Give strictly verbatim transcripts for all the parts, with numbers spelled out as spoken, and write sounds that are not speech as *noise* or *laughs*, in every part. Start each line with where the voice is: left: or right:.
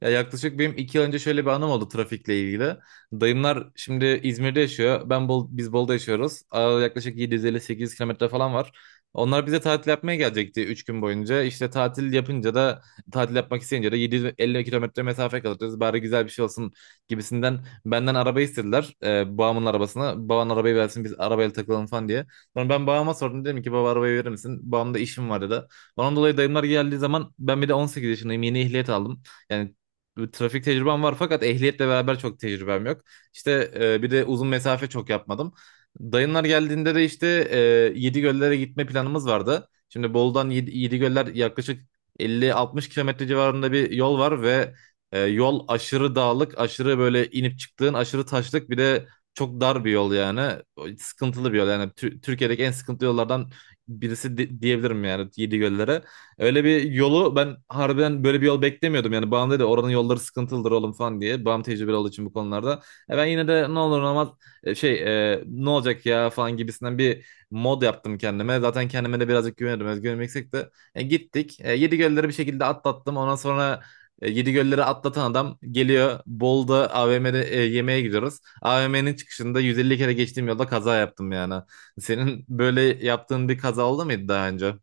right: Ya yaklaşık benim iki yıl önce şöyle bir anım oldu trafikle ilgili. Dayımlar şimdi İzmir'de yaşıyor. Ben Bol, biz Bolu'da yaşıyoruz. Aa, yaklaşık yedi yüz elli sekiz yüz kilometre falan var. Onlar bize tatil yapmaya gelecekti üç gün boyunca. İşte tatil yapınca da tatil yapmak isteyince de yedi yüz elli kilometre mesafe kalacağız. Bari güzel bir şey olsun gibisinden benden araba istediler. Ee, babamın arabasını. Baban arabayı versin, biz arabayla takılalım falan diye. Sonra ben babama sordum, dedim ki baba arabayı verir misin? Babam da işim var dedi. Ondan dolayı dayımlar geldiği zaman ben bir de on sekiz yaşındayım, yeni ehliyet aldım. Yani bir trafik tecrübem var fakat ehliyetle beraber çok tecrübem yok. İşte e, bir de uzun mesafe çok yapmadım. Dayınlar geldiğinde de işte e, Yedigöller'e gitme planımız vardı. Şimdi Bolu'dan Yedi- Yedigöller yaklaşık elli altmış kilometre civarında bir yol var ve e, yol aşırı dağlık, aşırı böyle inip çıktığın, aşırı taşlık, bir de çok dar bir yol yani. O sıkıntılı bir yol, yani Tü- Türkiye'deki en sıkıntılı yollardan birisi di- diyebilirim yani Yedigöller'e. Öyle bir yolu ben harbiden böyle bir yol beklemiyordum. Yani babam dedi oranın yolları sıkıntılıdır oğlum falan diye. Babam tecrübeli olduğu için bu konularda. E ben yine de ne olur ne olmaz e, şey e, ne olacak ya falan gibisinden bir mod yaptım kendime. Zaten kendime de birazcık güveniyordum. Özgüvenim yüksek de. E, gittik. E, Yedi gölleri bir şekilde atlattım. Ondan sonra e, Yedi gölleri atlatan adam geliyor. Bolu'da A V M'de e, yemeğe gidiyoruz. A V M'nin çıkışında yüz elli kere geçtiğim yolda kaza yaptım yani. Senin böyle yaptığın bir kaza oldu muydu daha önce?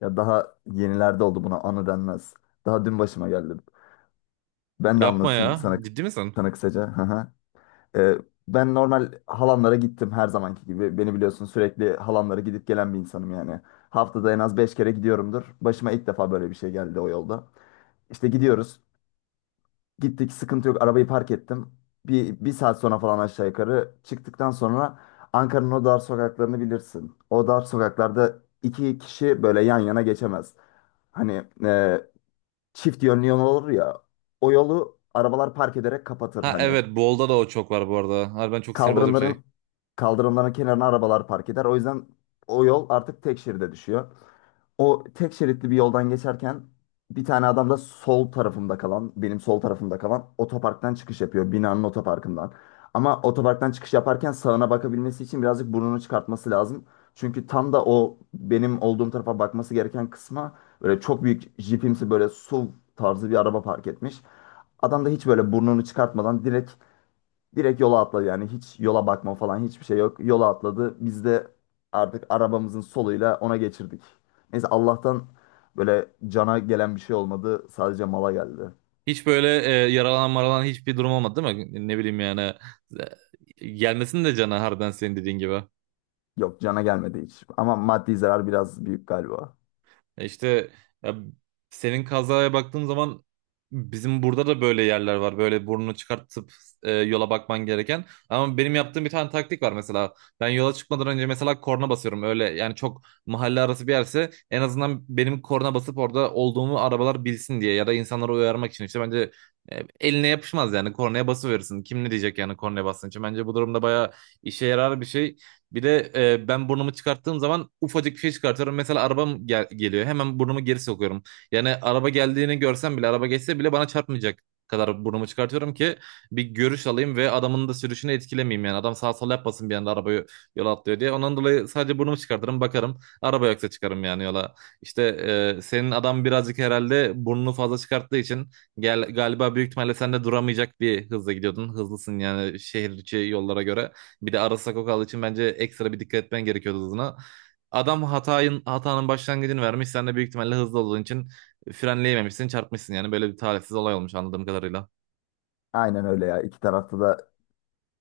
left: Ya daha yenilerde oldu buna anı denmez. Daha dün başıma geldi. Ben de
right: Yapma
left: anlatayım
right: ya.
left: sana,
right: Ciddi misin?
left: sana kısaca. Hı hı. Ee, ben normal halamlara gittim her zamanki gibi. Beni biliyorsun sürekli halamlara gidip gelen bir insanım yani. Haftada en az beş kere gidiyorumdur. Başıma ilk defa böyle bir şey geldi o yolda. İşte gidiyoruz. Gittik, sıkıntı yok, arabayı park ettim. Bir, bir saat sonra falan aşağı yukarı çıktıktan sonra Ankara'nın o dar sokaklarını bilirsin. O dar sokaklarda iki kişi böyle yan yana geçemez. Hani e, çift yönlü yol olur ya. O yolu arabalar park ederek kapatır
right: Ha
left: hani.
right: evet, Bolda da o çok var bu arada. Harbiden çok sinir bozucu bir şey.
left: Kaldırımların kaldırımların kenarına arabalar park eder. O yüzden o yol artık tek şeride düşüyor. O tek şeritli bir yoldan geçerken bir tane adam da sol tarafımda kalan, benim sol tarafımda kalan otoparktan çıkış yapıyor. Binanın otoparkından. Ama otoparktan çıkış yaparken sağına bakabilmesi için birazcık burnunu çıkartması lazım. Çünkü tam da o benim olduğum tarafa bakması gereken kısma böyle çok büyük jipimsi, böyle S U V tarzı bir araba park etmiş. Adam da hiç böyle burnunu çıkartmadan direkt Direkt yola atladı, yani hiç yola bakma falan, hiçbir şey yok. Yola atladı. Biz de artık arabamızın soluyla ona geçirdik. Neyse, Allah'tan böyle cana gelen bir şey olmadı. Sadece mala geldi.
right: Hiç böyle e, yaralanan maralanan hiçbir durum olmadı değil mi? Ne bileyim yani. e, Gelmesin de cana, harbiden senin dediğin gibi.
left: Yok, cana gelmedi hiç. Ama maddi zarar biraz büyük galiba.
right: E İşte ya, senin kazaya baktığım zaman bizim burada da böyle yerler var. Böyle burnunu çıkartıp e, yola bakman gereken. Ama benim yaptığım bir tane taktik var mesela. Ben yola çıkmadan önce mesela korna basıyorum. Öyle yani, çok mahalle arası bir yerse en azından benim korna basıp orada olduğumu arabalar bilsin diye ya da insanları uyarmak için, işte bence e, eline yapışmaz yani, kornaya basıverirsin. Kim ne diyecek yani kornaya bastığın için. Bence bu durumda bayağı işe yarar bir şey. Bir de e, ben burnumu çıkarttığım zaman ufacık bir şey çıkartıyorum. Mesela arabam gel- geliyor. Hemen burnumu geri sokuyorum. Yani araba geldiğini görsem bile, araba geçse bile bana çarpmayacak kadar burnumu çıkartıyorum ki bir görüş alayım ve adamın da sürüşünü etkilemeyeyim yani. Adam sağ sol yapmasın bir anda, arabayı yola atlıyor diye. Ondan dolayı sadece burnumu çıkartırım, bakarım. Araba yoksa çıkarım yani yola. İşte e, senin adam birazcık herhalde burnunu fazla çıkarttığı için gel, galiba büyük ihtimalle sen de duramayacak bir hızla gidiyordun. Hızlısın yani şehir içi yollara göre. Bir de Aras Sakokal için bence ekstra bir dikkat etmen gerekiyordu hızına. Adam hatayın, hatanın başlangıcını vermiş. Sen de büyük ihtimalle hızlı olduğun için frenleyememişsin, çarpmışsın yani. Böyle bir talihsiz olay olmuş anladığım kadarıyla.
left: Aynen öyle ya. İki tarafta da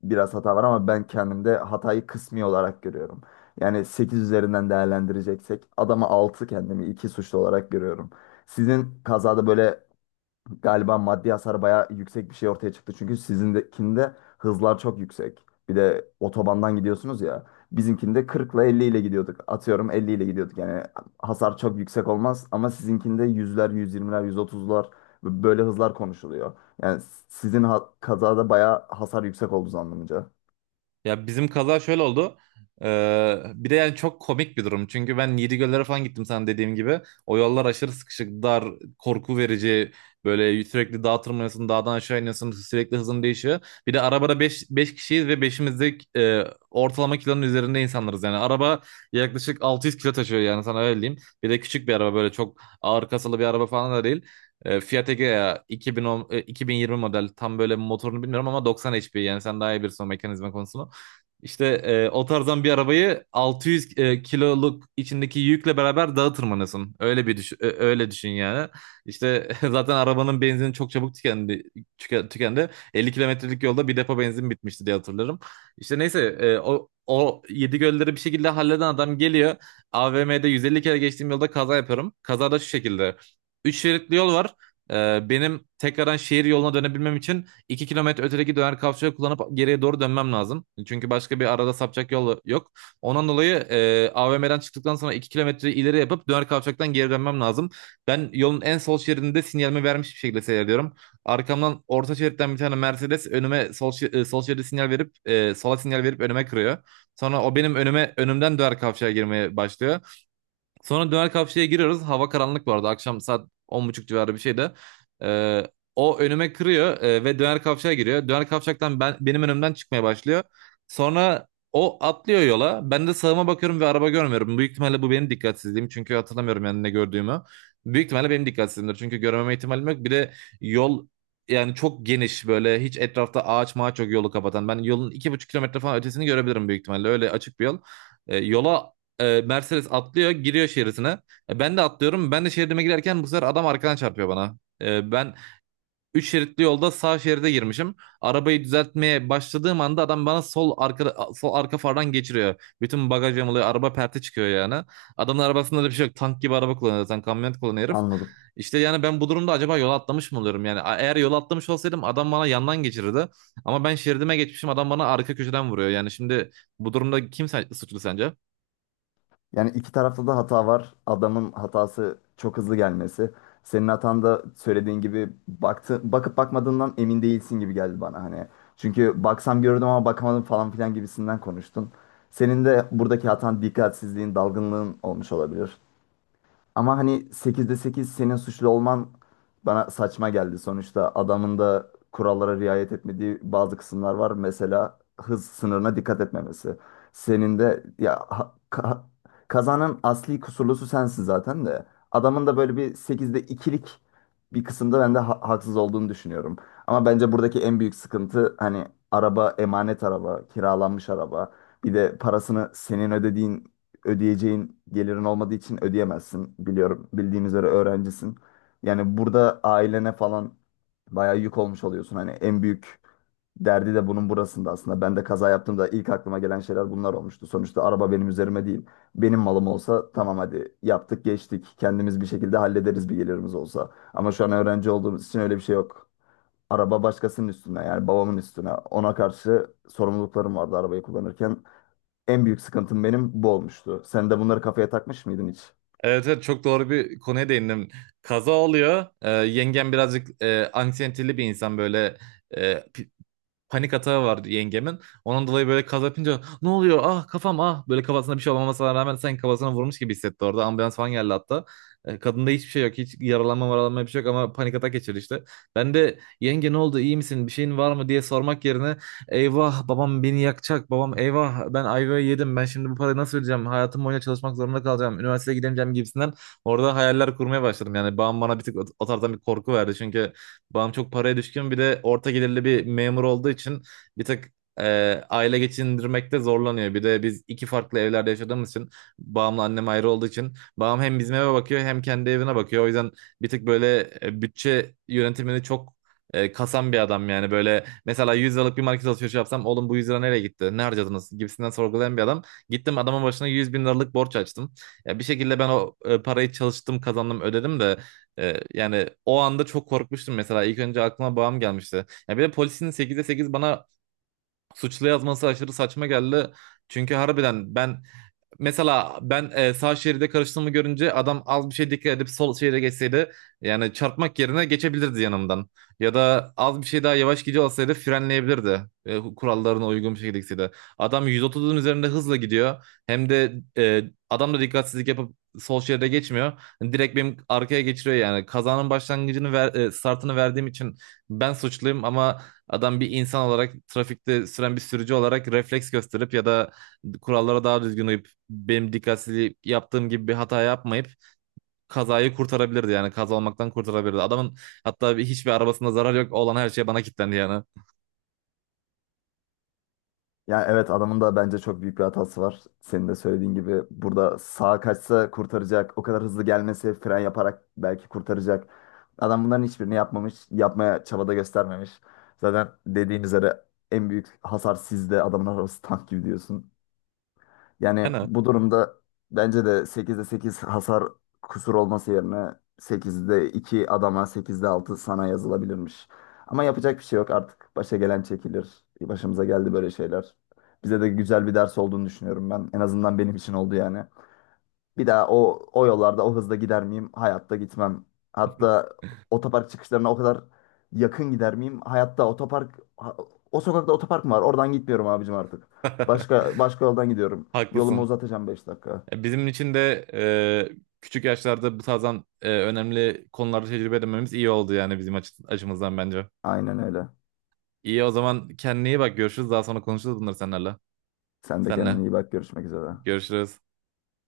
left: biraz hata var ama ben kendimde hatayı kısmi olarak görüyorum. Yani sekiz üzerinden değerlendireceksek adama altı, kendimi iki suçlu olarak görüyorum. Sizin kazada böyle galiba maddi hasar bayağı yüksek bir şey ortaya çıktı. Çünkü sizindekinde hızlar çok yüksek. Bir de otobandan gidiyorsunuz ya. Bizimkinde kırk ile elli ile gidiyorduk. Atıyorum, elli ile gidiyorduk. Yani hasar çok yüksek olmaz ama sizinkinde yüzler, yüz yirmiler, yüz otuzlar, böyle hızlar konuşuluyor. Yani sizin ha- kazada bayağı hasar yüksek olduğu anlamınca.
right: Ya bizim kaza şöyle oldu. Ee, bir de yani çok komik bir durum. Çünkü ben Yedigöllere falan gittim sana dediğim gibi. O yollar aşırı sıkışık, dar, korku verici. Böyle sürekli dağa tırmanıyorsun, dağdan aşağı iniyorsun. Sürekli hızın değişiyor. Bir de arabada beş beş kişiyiz ve beşimiz de e, ortalama kilonun üzerinde insanlarız. Yani araba yaklaşık altı yüz kilo taşıyor yani, sana öyle diyeyim. Bir de küçük bir araba, böyle çok ağır kasalı bir araba falan da değil. E, Fiat Egea iki bin on, e, iki bin yirmi model. Tam böyle motorunu bilmiyorum ama doksan H P, yani sen daha iyi bilirsin o mekanizma konusunu. İşte e, o tarzdan bir arabayı altı yüz e, kiloluk içindeki yükle beraber dağa tırmanıyorsun. Öyle bir düşün, ö- öyle düşün yani. İşte *laughs* zaten arabanın benzini çok çabuk tükendi. tüke- Tükendi. elli kilometrelik yolda bir depo benzin bitmişti diye hatırlarım. İşte neyse e, o o yedi gölleri bir şekilde halleden adam geliyor. A V M'de yüz elli kere geçtiğim yolda kaza yapıyorum. Kazada şu şekilde. Üç şeritli yol var. E, benim tekrardan şehir yoluna dönebilmem için iki kilometre ötedeki döner kavşağı kullanıp geriye doğru dönmem lazım. Çünkü başka bir arada sapacak yol yok. Ondan dolayı e, A V M'den çıktıktan sonra iki kilometre ileri yapıp döner kavşaktan geri dönmem lazım. Ben yolun en sol şeridinde sinyalimi vermiş bir şekilde seyrediyorum. Arkamdan orta şeritten bir tane Mercedes önüme sol, şe- e, sol şeride sinyal verip, e, sola sinyal verip önüme kırıyor. Sonra o benim önüme önümden döner kavşağa girmeye başlıyor. Sonra döner kapçıya giriyoruz. Hava karanlık bu arada. Akşam saat on buçuk civarı bir şeydi. Ee, O önüme kırıyor e, ve döner kavşağa giriyor. Döner kavşaktan ben, benim önümden çıkmaya başlıyor. Sonra o atlıyor yola. Ben de sağıma bakıyorum ve araba görmüyorum. Büyük ihtimalle bu benim dikkatsizliğim. Çünkü hatırlamıyorum yani ne gördüğümü. Büyük ihtimalle benim dikkatsizliğimdir. Çünkü görmeme ihtimalim yok. Bir de yol yani çok geniş, böyle hiç etrafta ağaç mağaç yok yolu kapatan. Ben yolun iki buçuk kilometre falan ötesini görebilirim büyük ihtimalle. Öyle açık bir yol. E, yola e, Mercedes atlıyor, giriyor şeridine. E, ben de atlıyorum. Ben de şeridime girerken bu sefer adam arkadan çarpıyor bana. E, ben üç şeritli yolda sağ şeride girmişim. Arabayı düzeltmeye başladığım anda adam bana sol arka sol arka fardan geçiriyor. Bütün bagaj yamuluyor. Araba perte çıkıyor yani. Adamın arabasında da bir şey yok. Tank gibi araba kullanıyor zaten. Kamyonet kullanıyor herif.
left: Anladım.
right: İşte yani ben bu durumda acaba yola atlamış mı oluyorum? Yani eğer yola atlamış olsaydım adam bana yandan geçirirdi. Ama ben şeridime geçmişim, adam bana arka köşeden vuruyor. Yani şimdi bu durumda kim sen- suçlu sence?
left: Yani iki tarafta da hata var. Adamın hatası çok hızlı gelmesi. Senin hatan da söylediğin gibi baktı, bakıp bakmadığından emin değilsin gibi geldi bana hani. Çünkü baksam gördüm ama bakamadım falan filan gibisinden konuştun. Senin de buradaki hatan dikkatsizliğin, dalgınlığın olmuş olabilir. Ama hani sekizde sekiz senin suçlu olman bana saçma geldi. Sonuçta adamın da kurallara riayet etmediği bazı kısımlar var. Mesela hız sınırına dikkat etmemesi. Senin de ya ha- ka- kazanın asli kusurlusu sensin zaten de. Adamın da böyle bir sekizde ikilik bir kısımda ben de ha- haksız olduğunu düşünüyorum. Ama bence buradaki en büyük sıkıntı hani araba emanet araba, kiralanmış araba. Bir de parasını senin ödediğin ödeyeceğin gelirin olmadığı için ödeyemezsin. Biliyorum, bildiğim üzere öğrencisin. Yani burada ailene falan bayağı yük olmuş oluyorsun. Hani en büyük derdi de bunun burasında aslında. Ben de kaza yaptığımda ilk aklıma gelen şeyler bunlar olmuştu. Sonuçta araba benim üzerime değil. Benim malım olsa tamam, hadi yaptık geçtik. Kendimiz bir şekilde hallederiz bir gelirimiz olsa. Ama şu an öğrenci olduğumuz için öyle bir şey yok. Araba başkasının üstüne, yani babamın üstüne. Ona karşı sorumluluklarım vardı arabayı kullanırken. En büyük sıkıntım benim bu olmuştu. Sen de bunları kafaya takmış mıydın hiç?
right: Evet, evet, çok doğru bir konuya değindim. Kaza oluyor. Ee, yengem birazcık e, anksiyeteli bir insan, böyle panik atağı vardı yengemin. Onun dolayı böyle kaz yapınca ne oluyor, ah kafam, ah, böyle kafasına bir şey olmamasına rağmen sanki kafasına vurmuş gibi hissetti orada. Ambulans falan geldi hatta. E, Kadında hiçbir şey yok. Hiç yaralanma varalanma bir şey yok ama panik atak geçirdi işte. Ben de yenge ne oldu, iyi misin, bir şeyin var mı diye sormak yerine, eyvah babam beni yakacak, babam, eyvah ben ayvayı yedim, ben şimdi bu parayı nasıl ödeyeceğim, hayatım boyunca çalışmak zorunda kalacağım, üniversiteye gidemeyeceğim gibisinden orada hayaller kurmaya başladım. Yani babam bana bir tık o o tarzdan bir korku verdi, çünkü babam çok paraya düşkün, bir de orta gelirli bir memur olduğu için bir tık e, aile geçindirmekte zorlanıyor. Bir de biz iki farklı evlerde yaşadığımız için, babamla annem ayrı olduğu için, babam hem bizim eve bakıyor hem kendi evine bakıyor. O yüzden bir tık böyle e, bütçe yönetimini çok e, kasan bir adam. Yani böyle, mesela yüz liralık bir market alışverişi yapsam, oğlum bu yüz lira nereye gitti, ne harcadınız gibisinden sorgulayan bir adam. Gittim adamın başına yüz bin liralık borç açtım. Ya bir şekilde ben o e, parayı çalıştım, kazandım, ödedim de, ee, yani o anda çok korkmuştum mesela. İlk önce aklıma babam gelmişti. Ya bir de polisin sekize sekiz bana suçlu yazması aşırı saçma geldi. Çünkü harbiden ben mesela ben e, sağ şeride karıştığımı görünce adam az bir şey dikkat edip sol şeride geçseydi yani çarpmak yerine geçebilirdi yanımdan. Ya da az bir şey daha yavaş gidiyor olsaydı frenleyebilirdi. E, kurallarına uygun bir şekilde gitseydi. Adam yüz otuzun üzerinde hızla gidiyor. Hem de e, adam da dikkatsizlik yapıp sol şeride geçmiyor. Direkt benim arkaya geçiriyor yani. Kazanın başlangıcını ver, e, startını verdiğim için ben suçluyum, ama adam bir insan olarak, trafikte süren bir sürücü olarak refleks gösterip ya da kurallara daha düzgün uyup, benim dikkatsizliği yaptığım gibi bir hata yapmayıp kazayı kurtarabilirdi, yani kaza olmaktan kurtarabilirdi. Adamın hatta bir- hiçbir arabasında zarar yok, olan her şey bana kilitlendi yani.
left: Yani evet, adamın da bence çok büyük bir hatası var. Senin de söylediğin gibi burada sağa kaçsa kurtaracak. O kadar hızlı gelmesi, fren yaparak belki kurtaracak. Adam bunların hiçbirini yapmamış. Yapmaya çabada göstermemiş. Zaten dediğin üzere en büyük hasar sizde. Adamın arabası tank gibi diyorsun. Yani
right: Yani
left: bu durumda bence de sekizde sekiz hasar kusur olması yerine sekizde iki adama, sekizde altı sana yazılabilirmiş. Ama yapacak bir şey yok artık. Başa gelen çekilir. Başımıza geldi böyle şeyler. Bize de güzel bir ders olduğunu düşünüyorum ben. En azından benim için oldu yani. Bir daha o o yollarda o hızda gider miyim? Hayatta gitmem. Hatta otopark çıkışlarına o kadar yakın gider miyim? Hayatta otopark ha- o sokakta otopark mı var? Oradan gitmiyorum abicim artık.
right: *laughs*
left: Başka başka yoldan gidiyorum. Yolumu
right: haklısın.
left: uzatacağım beş dakika.
right: E, Bizim için de e, küçük yaşlarda bu tarzdan e, önemli konularda tecrübe edinmemiz iyi oldu yani bizim açı- açımızdan bence.
left: Aynen öyle.
right: İyi, o zaman kendine iyi bak, görüşürüz, daha sonra konuşuruz bunları seninle.
left: Sen de
right: Senle
left: kendine iyi bak. Görüşmek üzere.
right: görüşürüz.